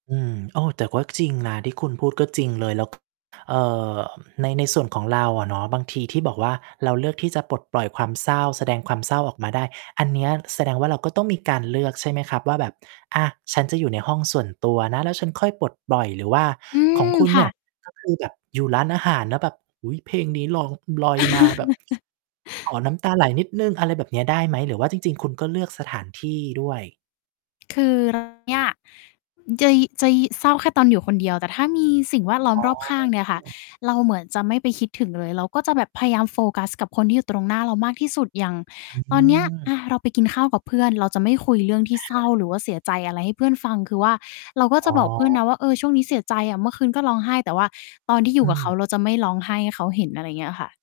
อืม โอ้ แต่ก็ จริงนะที่คุณพูดก็จริงเลย แล้ว เอ่อ ใน ในส่วนของเราอะเนาะ บางทีที่บอกว่า เราเลือกที่จะปลดปล่อยความเศร้า แสดงความเศร้าออกมาได้ อันเนี้ย แสดงว่า เราก็ต้องมีการเลือกใช่ไหมครับว่า แบบ "อะ ฉันจะอยู่ในห้องส่วนตัวนะ แล้วฉันค่อยปลดปล่อย" หรือว่าอืขอม งคุณคเ่นี่ย ะ ก็คือ แบบอยู่ร้านอาหารแล้วแบบ โอ้โฮ เพลงนี้ร้อง ลอยมา แบบ ขอน้ำตาไหลนิดหนึ่ง อะไรแบบเนี้ยได้ไหม? หรือว่าจริง ๆ คุณก็เลือกสถานที่ด้วย คือ เรา เนี่ย เจย จะยิ่ เศร้าแค่ตอนอยู่คนเดียว แต่ถ้ามีสิ่งแวดล้อมอ๋อ รอบข้อางเนี่ยคื่ะ ม เราเหมือนจะไม่ไปคิดถึงเลย เราก็จะแบบพยายามโฟกัสกับคนที่อยู่ตรงหน้าเรามากที่สุด อย่างอืตอนเนี้ย อม ะ เราไปกินข้าวกับเพื่อนเราจะไม่คุยเรื่องที่อะเศรฮ้ะ าหรือว่าเสียใจอะไรให้เพื่อนฟัง คือว่าเราก็อจ๋ะบอกเพื่อนอ นะว่า "เออ ช่วงนี้เสียใจอะ เมื่อคืนก็ร้องไห้" แต่ว่าตอนที่อยูอื่กับเขาม เราจะไม่ร้องไห้ให้เขาเห็น อะไรเงี้ยค่ะ